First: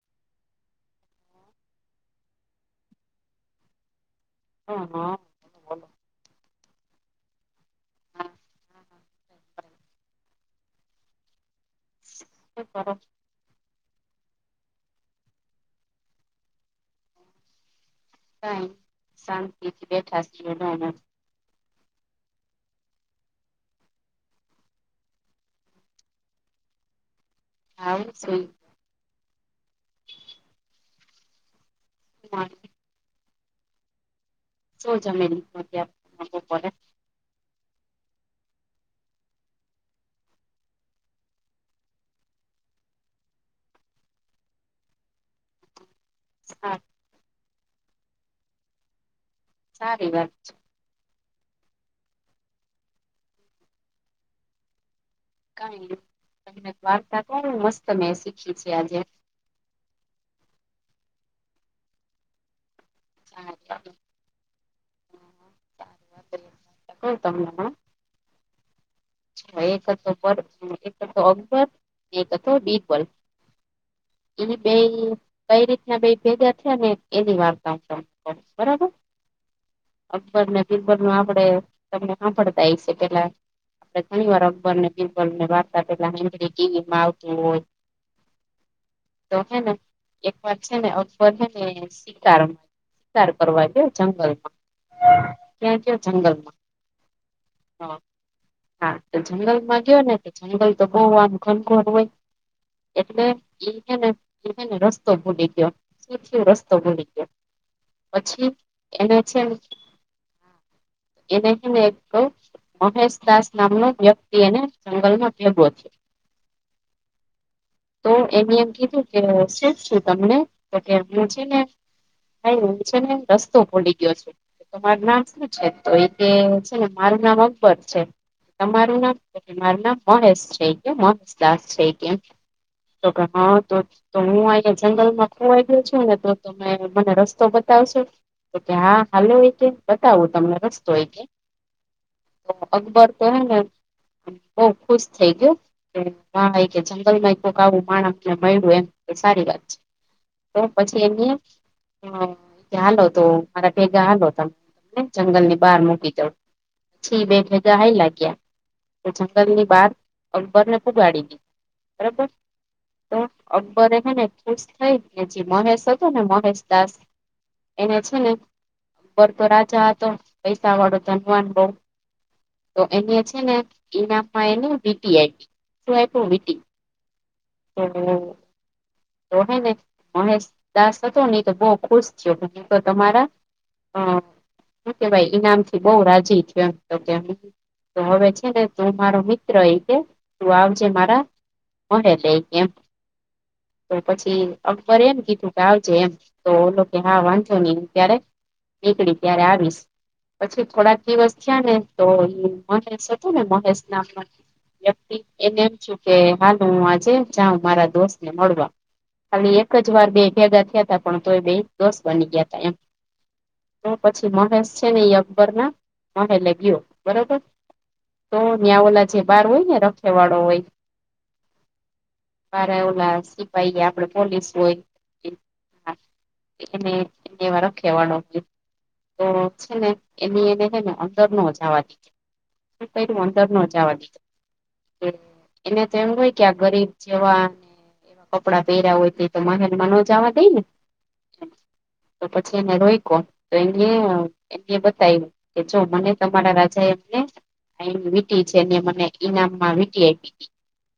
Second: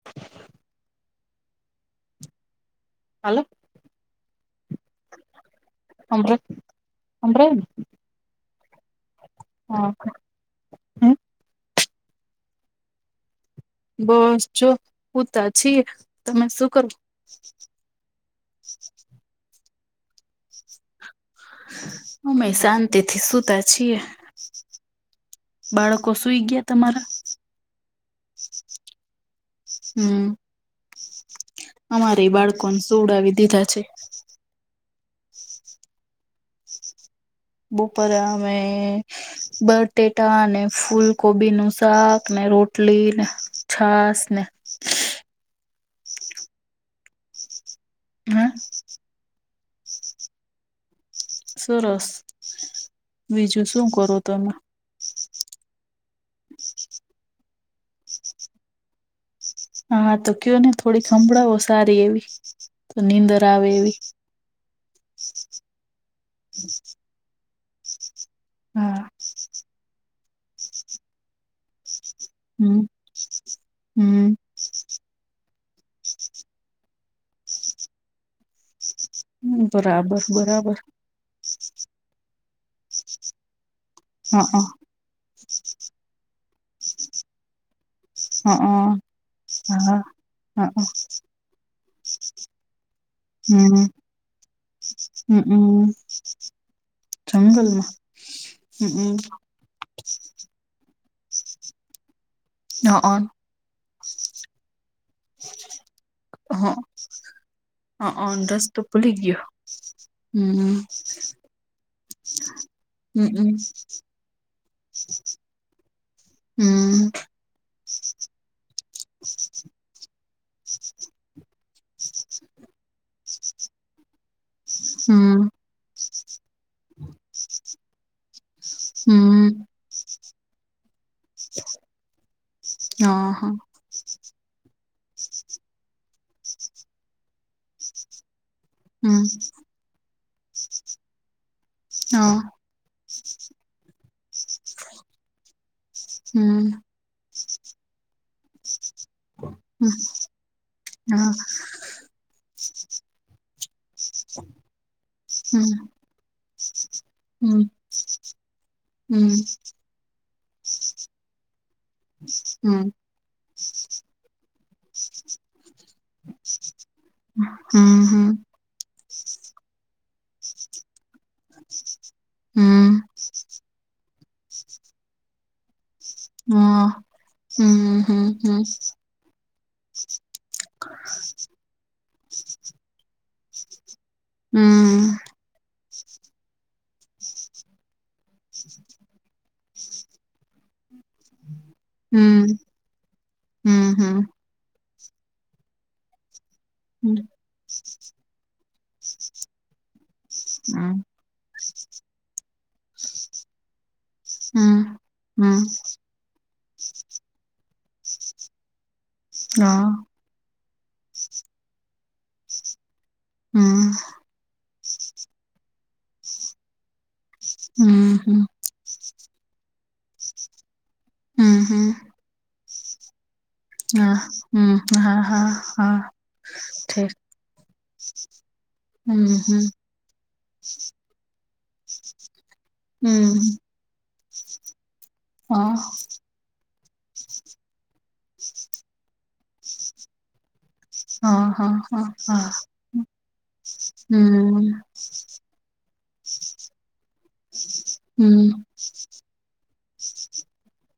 [inaudible] Hello. હ હા! બોલો [unintelligible] હા! શું કરો? બસ જો હુંતા છીએ તમે શું કરું? કાંઈ નહી શાંતિથી બેઠા છીએ [unintelligible] અમેય શાંતિ થી સુતા છીએ. બાળકો સુઈ ગ્યા તમારા. હાલ સુઈ હમ અમારેય બાળકો ન સુવડાવી દીધા છે. શું જમી [inaudible] બપોરે અમે બટેટા ને ફૂલકોબી નું શાક ને રોટલી ને છાસ ને હા. ના સારી વાત છે. સરસ બીજું શું કરો તમે? [inaudible] કંઈક વાર્તા કરું મસ્ત મે શીખી છે આજે? હા તો ક્યોને થોડી સંભળાવો સારી એવી- નીંદર આવે એવી? [unintelligible] હમ [unintelligible] એક હતો [inaudible] અને એક હતો અકબર- એક હતો હમ બિરબલ હમ ઈ બેય- કઈ રીતના બેય ભેગા થ્યાને એની વાર્તા [inaudible] બરાબર- બરાબર અકબર ને બરાબર બિરબલ નું આપડે તમને સાંભળતા હશે પેલા- ઘણી વાર હા હ અકબર ને બિરબલ ને વાર્તા પેલા [inaudible] ટીવી માં આવતું હોય- હ હ તો હે ને એક વાર છે ને અકબર હે ને [inaudible] શિકાર કરવા ગ્યો જંગલ માં ક્યાં ગ્યો જંગલ માં- જંગલમાં હા તો જંગલ માં ગ્યો ને જંગલ તો બોવ આમ ઘનઘોર હોય? એટલે ઈ હેને ઈ હેને રસ્તો ભૂલી ગ્યો શું થ્યું રસ્તો ભૂલી ગ્યો- પછી એને છેને- એને હેને એક કવ મહેેશદાસ નામનો- વ્યક્તિ એને જંગલ માં ભેગો થ્યો? તો એને એમ કીધું કે [inaudible] તમે- તો કે હું છે ને ભાઈ હું છે ને રસ્તો ભૂલી ગ્યો છુ? તમારું નામ શું છે તો એ કે છે ને મારું નામ અકબર છે. તમારું નામ તોકે મારું નામ મહેશ છે ઇકે મહેશ દાસ છે ઇકે? તો કે હ તો- તો હું આયા જંગલ માં ખોવાઈ ગ્યો છું ને તો તમે મને રસ્તો બતાવશો? તો કે હા હાલો ઈ કે બતાવું તમને રસ્તો ઈ કે? હ તો [unintelligible] અકબર તો હે ને બવ ખુશ થઈ ગયો હો હા ઈ કે? [inaudible] માં કોક આવું માણા મને મયળું એમ કે સારી વાત છે તો પછી એને- હ કે હાલો તો મારા ભેગા હાલો તમને જંગલ ની બહાર મૂકી દેવ - પછી બેય ભેગા હાયલા ગ્યા- [inaudible] જંગલ ની બહાર અકબર ને પોગાડી [inaudible] બરોબર તો અકબરે હેંને ખુશ થઈ ને જે મહેશ- [inaudible] મહેશદાસ એને છે ને- બર તો રાજા હતો પૈસા વાળો ધનવાન બઉ- તો એને છે ને ઈનામ એનું વીટી આયપી- હ હમ હમ હમ તો હેં ને મહેશ દાસ હતો ને ઈ તો બોવ ખુશ થ્યો [inaudible] તો તમારા હમ [unintelligible] [inaudible] ઈનામ થી બોવ રાજી થ્યો એમ તો કે તો હવે છે ને તું મારો મિત્ર- ર કે તું આવજે મારા મહેલ એમ- તો પછી અકબર એમ કીધું કે આવજે એમ તો હા વાંધો નહી ત્યારે- નીકળી ત્યારે આવીશ, પછી થોડાક દિવસ થયા ને- તો મહેશ હતું ને, મહેશ નામનો વ્યક્તિ- એને એમ છુ કે હાલ હું આજે જાઉં મારા દોસ્ત ને મળવા- ખાલી એક જ વાર બે ભેગા થયા હતા પણ તો એ બે દોસ બની ગયાતા એમ- તો હમ્મ પછી મહેશ છે ને એ અકબરના મહેલે ગયો, બરોબર તો- ત્યાં ઓલા જે બાર હોય ને રખેવાળો હોય- હમ્મ હમ્મ બારા ઓલા સિપાહી, આપડે પોલીસ હમ હા હા હોય. હા એને ઠીક એવા રખેવાડ હમ તો હમ છે ને એની એને છેને. અંદરનો જાવા દે હમ અંદર ન જવા દીધો હા એને તો એમ હોય કે આ ગરીબ. જેવા કપડાં પહેર્યા હોય તે તો મહેલમાં નો જાવા દઈ ને હ હ તો પછી એને રોઈકો તો એ હમ એ બતાવુ કે જો મને તમારા રાજા એમને વીટી હમ છેને મને ઈનામમાં વીટી આપીતી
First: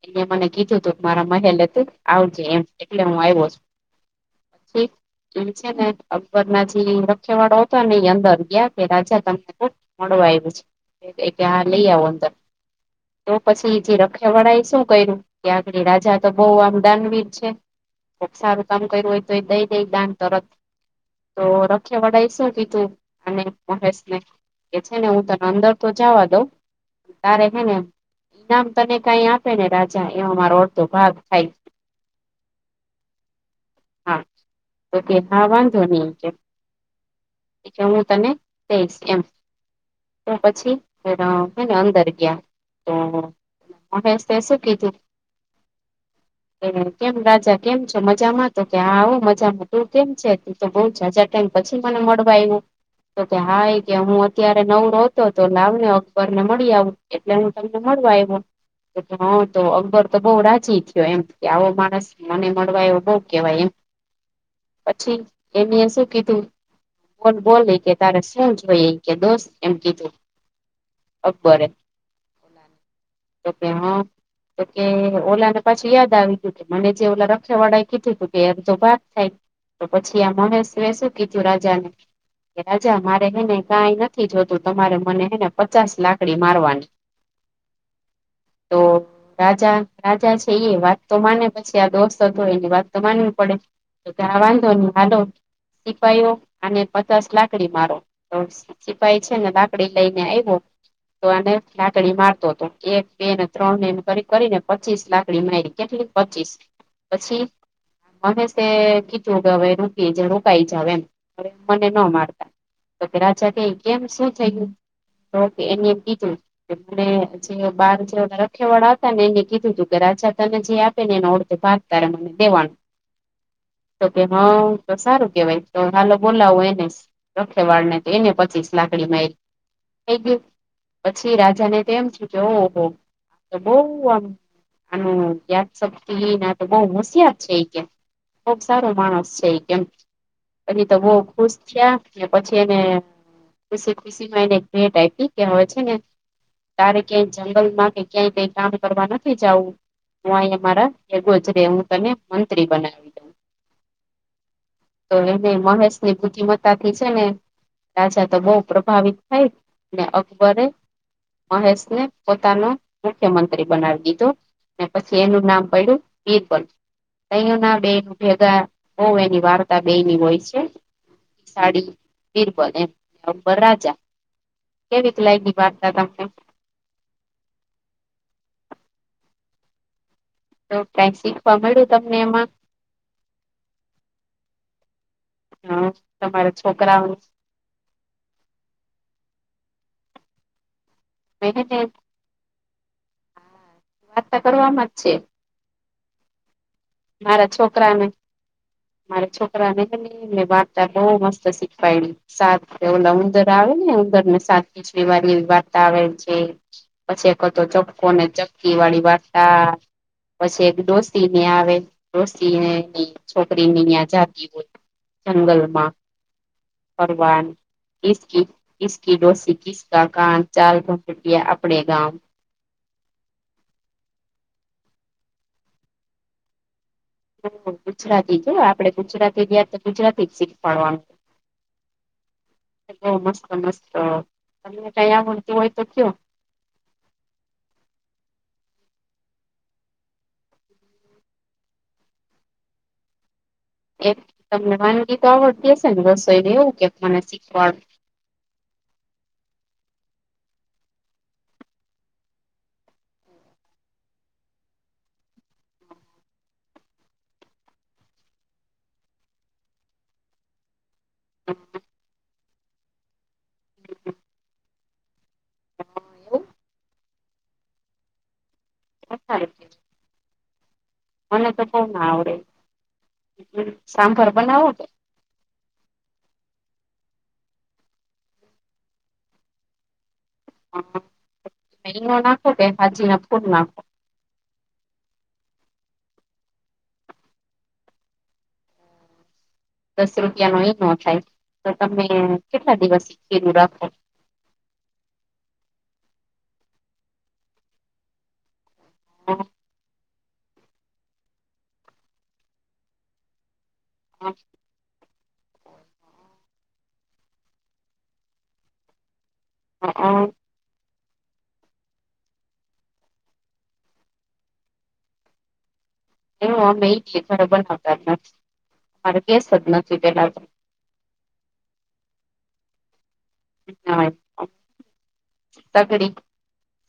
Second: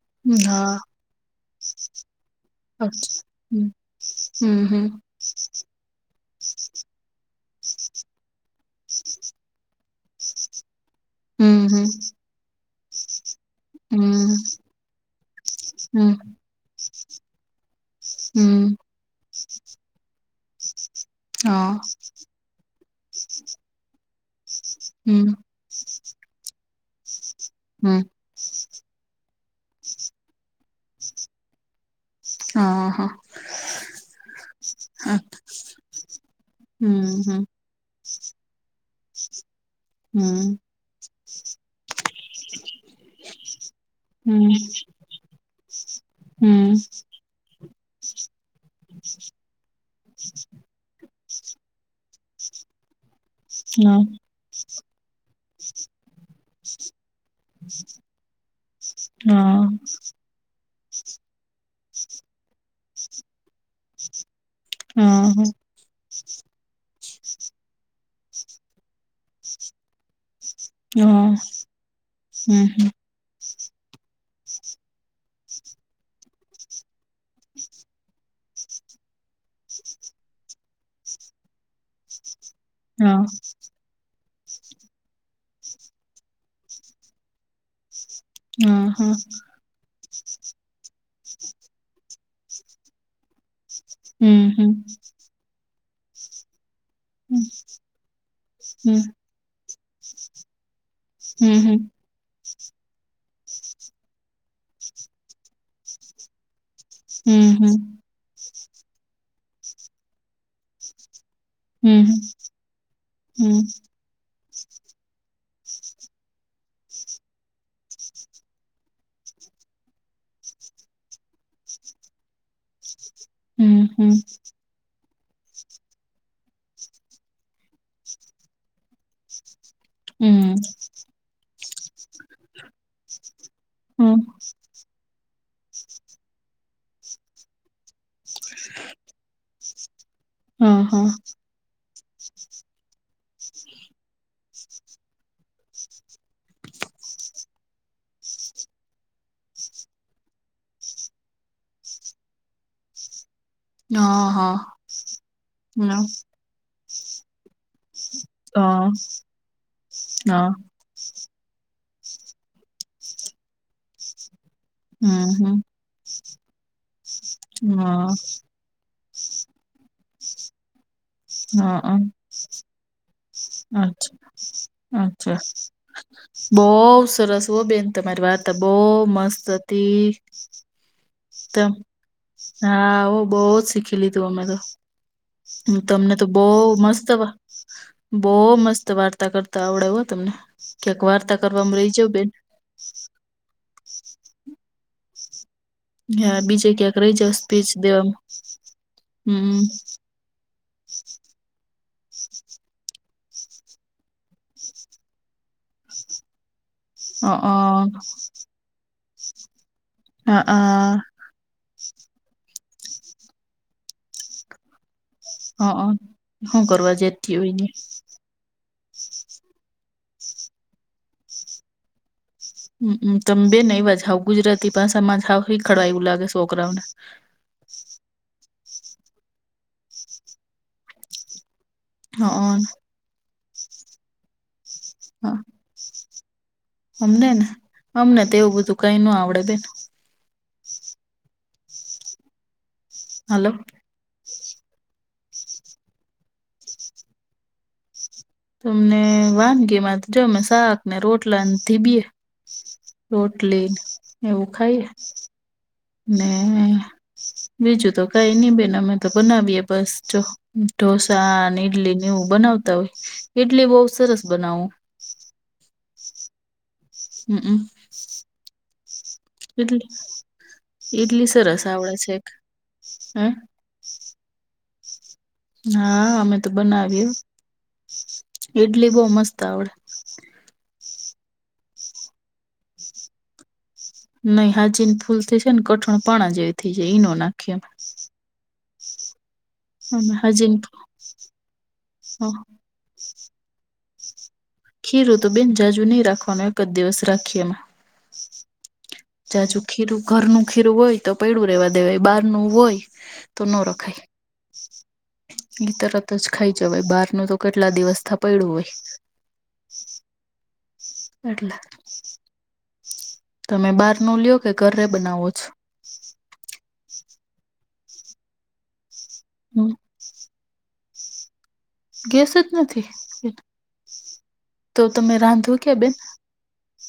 એલે મને હા કીધું તું મારા મહેલે તુ આવજે એમ એટલે હું આવ્યો હમ છુ. હમ એ છે ને અકબરના જે રખેવાળો હતો ને એ અંદર ગયા કે રાજા તમને મળવા આવ્યું છે કે લઈ હમ આવો અંદર તો પછી જે હમ રખવાડા એ શું કર્યું કે આગળ હમ હમ રાજા તો બહુ આમ વીર છે કોક સારું હમ કામ કર્યું હોય તો એ દઈ દઈ દાન તરત તો હા રખેવાડાએ શું કીધું અને મહેશને કે છે ને હું હમ તને અંદર તો જવા દઉં તારે હે ને હમ ઈનામ તને કઈ આપે ને રાજા એ મારો અડધો ભાગ થાય. હ હ હા ઓકે હા વાંધો નહી છે. હમ હમ એટલે હું તને દઈશ એમ તો હમ પછી. ને અંદર ગયા તો મહેશે હમ્મ શું એ કેમ રાજા કેમ છો મજામાં તો કે આવ મજામાં તું કેમ છે, તુ તો બઉ જાજા ટાઈમ પછી મને મળવા આવો. તો કે હા કે હમ હું અત્યારે નવરોહતો તો લાવને અકબરને મળી આવું એટલે હું તમને મળવા આવ્યો હા તો અકબર તો બહુ રાજી થયો એમ કે આવો માણસ મને મળવા આવો બહુ કેવાય એમ પછી હા હા એને શું કીધુ બોલ બોલ ઇ કે તારે શું જોય કે દોસ, એમ કીધુ હમ્મ હમ્મ તો કે હા તો કે ઓલાને પછી યાદ આવી ગયુ. કિધું મને જે ઓલા રખેવાળા કીધું તું કે અડધો ભાગ થાય. તો પછી આ મહેશ એ શું કીધું રાજાને, રાજા હા મારે હને કઈ નથી. નથી જતું તમારે મને હે ને પચાસ લાકડી મારવાની તો હા હા રાજા ર જા છે, એ વાત તો માને પછી આ દોસ્ત હતો એની વાત તો માનવી પડે તો કે આ હમ વાંધો હમ ને હાલો સિપાઈઓ અને પચાસ હમ લાકડી મારો તો હમ સિપાઈ છે ને લાકડી લઈને આવ્યો તો આ હમ લાકડી મારતો હતો એ બે ને ત્રણ ને એ કરી કરીને પચીસ લાકડી મારી કેટલી પચીસ પછી. હમ અમે તે કીચું કે હવે રોકી રોકાઈ જ એમ અરે મને હમ ન મારતા તો રાજા હમ કે કેમ શું થયુ. ઓકે એની એમ બીધુ ને જે બાર જે રખેવાળા આવતા ને એને કીધું તું કે રાજા તને જે આપે ને એને ઓડધ ભાગ તારે મને દેવાનું હમ તો હમ કે હ તો સારું કેવાય તો હાલો બોલાવો એને લખે વાળ ને તો એને પચીસ લાકડી મારી થઈ ગયું પછી રાજા ને તો એમ છુ, કે ઓહ તો બહ આમ આનું યાદ શક્તિ એ તો બહ મુશયાત છે, એ કે બહક સારો માણસ છે, કેમ પ તો બહ ખુશ થયા. પછી એને ખુશી ખુશી માં એને એક ભેટ આપી કે હોય છેને. તારે ક્યાંય જંગલમાં કે ક્યાંય કઈ કામ કરવા નથી જવું હું અહીંયા મારા એગોજ રે હું તને મંત્રી બનાવી દઉં તો એને મહેશ ની બુદ્ધિમતા તાથી છે ને રાજા તો બહુ પ્રભાવિત થાય ને અ, અકબરે મહેશને પોતાનો મુખ્યમંત્રી બનાવી દીધો પછી એનું હમ, નામ પડ્યું બીરબલ અહી હમ, ના બે ન ભેગા ઓ એની વાર્તા બે ની હોય છે અ, સાડી અ, પિરબલ એમ એ ઉપર રાજા અચ્છા, કેવીિકલાઈ ની વાર્તા તને બહવ સરસ હો બેન તમારી વાત બહુ મસ્ત હતી તો કાઈ શીખવા તેમ મળ્યું તમને એમાં હા હું બહ જ શીખી લીધું અમે તો હ તમને તો તમારા બહ મસ્ત છોકરાઓને હ બહ મસ્ત વાર્તા કરતા આવડે હો તમને ક્યાંક વાર્તા કરવામાં હા રહી જાવ બેન. વાતતા કરવાવામાં જ છે હા બીજે ક્યાંક રહી જાવ મારા સ્પીચ દેમ છોકરાને મારા હમ છોકરાને હે ને વાર્તા બહ મસ્ત શીખવાયલી સા ઓલા ઉંદર આવે ને ઉંદર ને સા પીમારી બર્તાવે છે પછી અ, એક અ, હતો ચપકો ને ચક્કી વાળી વાર્તા અ, અ, પછી એક દોસ્ ને આવે રોષતીને છોકરીને અં જાતી હોોલ અ, અ, જંગલમાં હું કરવા જતી હોય ને. પરવાનકી કસકી ડોસી કિસ ક કાન ચાર ઘટટિયા આપણે ગાવ હ તમ બે ને એવા જાવ ગુજરાતી ભાામાં જ હ ખડવા એવું લાગે છોકરાઓને ગુજરાતી જો આપડે ગુજરાતી ાર તો ગુજરાતી જ શીખવાડવાનું [inaudible] મસ્ત મસ્ત અને કઈ આ હોતી હોય તો કયો અમને ને અમને તેવું બધું કઈ ન આવડે બે હલો એ તમને વાનગી તો આવડતી હશે ને બસો એને એવું કે મને શીખવાડ તમને વાનગીમાં જમે શાકને રોટલાથીીબી રોટલી એવું ખાઈ ને બીજું તો કઈ નહી બેન અમે તો બનાવીએ બસ જો ઢોસા અને ઈડલી નેવું બનાવતા હોય ઈડલી બહવ સરસ બનાવું એવું હમમ એ ઈડલી ઈડલી મને તો સરસ બહવ ના છે આવડે હ સાંભર બનાવો તો હા અમે તો બનાવી ઈડલી બહ મસ્ત આવડે હ મહનો નાખો કે હાજી ના પૂર નાખો નઈ હાજીની ફૂલ થઈ છે ને કઠણ પા જેવી થઇ જાય ઈનો નાખીમ દસ અમે રૂપિયા હાજીન નો એ ન થાય તો તમે અ કેટલા દિવસીલું રાખો ખીરું તો બેન જાજુ નહી રાખવાનું એક જ દિવસ રાખીએ એમાં જે ખીરું ઘરનું ખીરું હોય તો પૈડું રેવા દેવાય બહાર નું હોય તો ન રખાય હા એઈ તરત જ ખાઈ જવાય બહાર ન તો કેટલા દિવસ પૈડુ હોય હા હ એટલે તમે બાર નો લ્યો કે ઘરે બનાવો છો એ અમે એ છીએ હવે ગણકારતાજ નથી અમારે ગેસ જ હમ્મ, નથી પેલાતો ગેસ જ નથી. તોતો હા કે હા બેન સગડી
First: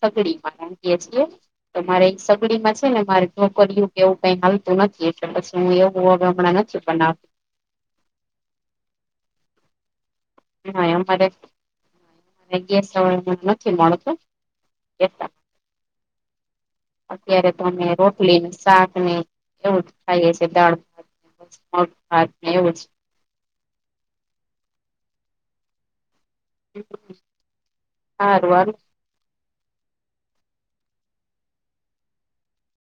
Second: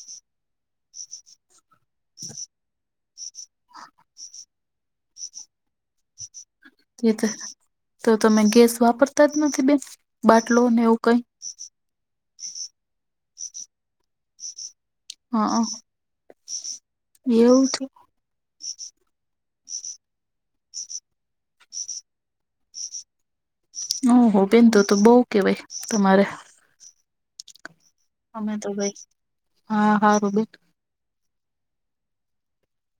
સગડી માં મૂકીએ છીએ. તો મારે એક સગડી માં છે ને મારે ઢોકરીયું કે એવું કઈ હાલતું નથી એટલે બસ હું એવું હવે હમણાં નથી બનાવતી તોતો તો તમે ગેસ વાપરતા જ નથી બેન બાટલો ને હા એવું કઈ અમારે ગેસ હવે નથી મળતો હ [unintelligible] અત્યારે એવું છે તમે રો ટલી શાક ને એવું જ ખાઈએ છે દાળભાત ભાત એવું જ [unintelligible] બેન તો તો બવ કેવાય તમારે [inaudible] અમે હાલો તો ભાઈ હા હારુ બેન